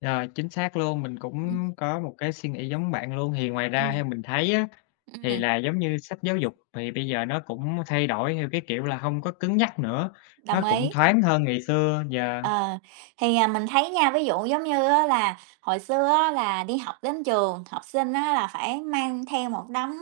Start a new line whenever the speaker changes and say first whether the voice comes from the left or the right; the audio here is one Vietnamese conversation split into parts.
left: Yeah, chính xác luôn, mình
right: Ừm.
left: cũng có một cái suy nghĩ giống bạn luôn. Thì ngoài ra
right: Ừm.
left: theo mình thấy á, thì
right: Ừm.
left: là giống như sách giáo dục thì bây giờ nó cũng thay đổi theo cái kiểu là hông có cứng nhắc nữa, nó
right: Đồng
left: cũng
right: ý.
left: thoáng hơn ngày xưa, yeah.
right: Ờ, thì, à, mình thấy nha, ví dụ giống như á là hồi xưa á là đi học đến trường, học sinh á là phải mang theo một đống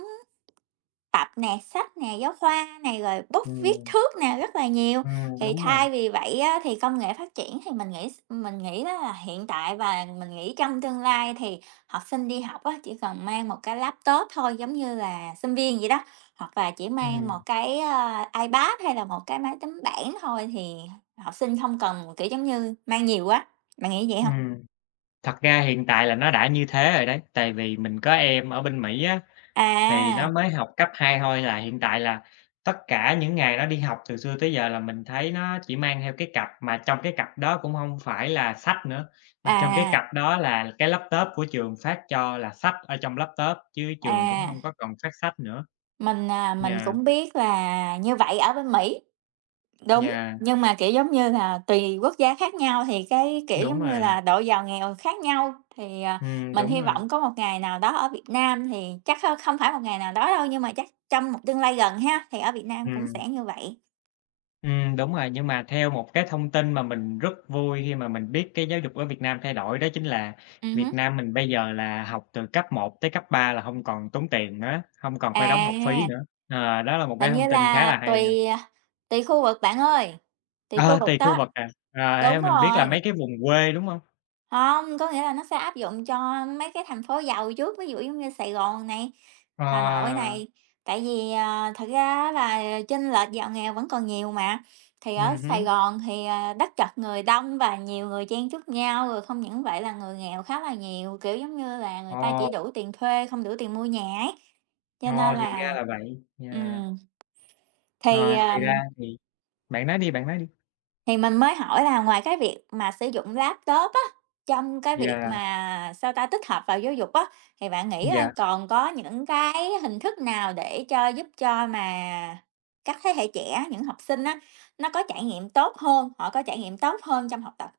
right: tập nè, sách nè, giáo khoa nè, rồi bút viết
left: Ừm.
right: thước nè, rất là nhiều.
left: Ừm,
right: Thì
left: đúng rồi.
right: thay vì vậy á thì công nghệ phát triển thì mình nghĩ mình nghĩ đó là hiện tại và mình nghĩ trong tương lai thì học sinh đi học á chỉ cần mang 1 cái laptop thôi giống như là sinh viên, vậy đó, hoặc là chỉ mang 1
left: Ừm.
right: cái, à, iPad hay là 1 cái máy tính bảng thôi, thì học sinh không cần, kiểu, giống như mang nhiều á, bạn nghĩ như vậy hông?
left: Ừm. Thật ra hiện tại là nó đã như thế rồi đấy, tại vì mình có em ở bên Mỹ á, thì nó
right: À.
left: mới học cấp 2 thôi, là hiện tại là tất cả những ngày nó đi học từ xưa tới giờ là mình thấy nó chỉ mang theo cái cặp, mà trong cái cặp đó cũng hông phải là sách nữa, mà trong cái
right: À.
left: cặp đó là cái laptop của trường phát cho, là sách ở trong laptop chứ trường cũng hông
right: À.
left: có còn phát sách nữa.
right: Mình, à, mình
left: Yeah
right: cũng biết là như vậy ở bên Mỹ, đúng,
left: Yeah.
right: nhưng mà, kiểu, giống như là, tùy quốc gia khác nhau thì cái, kiểu,
left: Đúng
right: giống như
left: rồi.
right: là, độ giàu nghèo khác nhau, thì, à,
left: Ừm,
right: mình
left: đúng
right: hy
left: rồi.
right: vọng có một ngày nào đó ở Việt Nam thì chắc kh không phải một ngày nào đó đâu, nhưng mà chắc trong một tương lai gần ha, thì ở Việt Nam cũng
left: Ừm.
right: sẽ như vậy.
left: Ừm, đúng rồi, nhưng mà theo một cái thông tin mà mình rất vui khi mà mình biết cái giáo dục ở Việt Nam thay đổi đó chính là
right: Ừm
left: Việt
right: hứm.
left: Nam mình bây giờ là học từ cấp 1 tới cấp 3 là hông còn tốn tiền nữa, hông còn phải đóng học phí
right: À.
left: nữa. Ờ, đó là một cái
right: Hình như
left: thông tin khá
right: là
left: là hay ha.
right: tùy, à, tùy khu vực bạn ơi, tùy khu
left: Ờ,
right: vực
left: tùy khu
right: đó.
left: vực à, ờ, theo
right: Đúng
left: mình biết là mấy
right: rồi.
left: cái vùng quê, đúng hông?
right: Hông, có nghĩa là nó sẽ áp dụng cho mấy cái thành phố giàu trước, ví dụ giống như Sài Gòn này, Hà Nội
left: Ờ.
right: này. Tại vì, à, thực ra á là chênh lệch giàu nghèo vẫn còn nhiều mà, thì ở
left: Ừm
right: Sài
left: hứm.
right: Gòn thì, ờ, đất chật người đông và nhiều người chen chúc nhau, rồi không những vậy là người nghèo khá là nhiều, kiểu, giống như là, người ta chỉ
left: Ồ.
right: đủ tiền thuê, không đủ tiền mua nhà ấy, cho
left: Ồ,
right: nên
left: thì ra
right: là,
left: là vậy, yeah.
right: ừm. Thì,
left: Ờ, thì ra
right: ờm
left: thì bạn nói đi, bạn nói đi.
right: Thì mình mới hỏi là ngoài cái việc mà sử dụng laptop á, trong cái việc
left: Yeah.
right: mà sao ta, tích hợp vào giáo dục á, thì bạn nghĩ coi
left: Yeah.
right: còn có những cái hình thức nào để cho giúp cho mà các thế hệ trẻ, những học sinh á nó có trải nghiệm tốt hơn, họ có trải nghiệm tốt hơn trong học tập?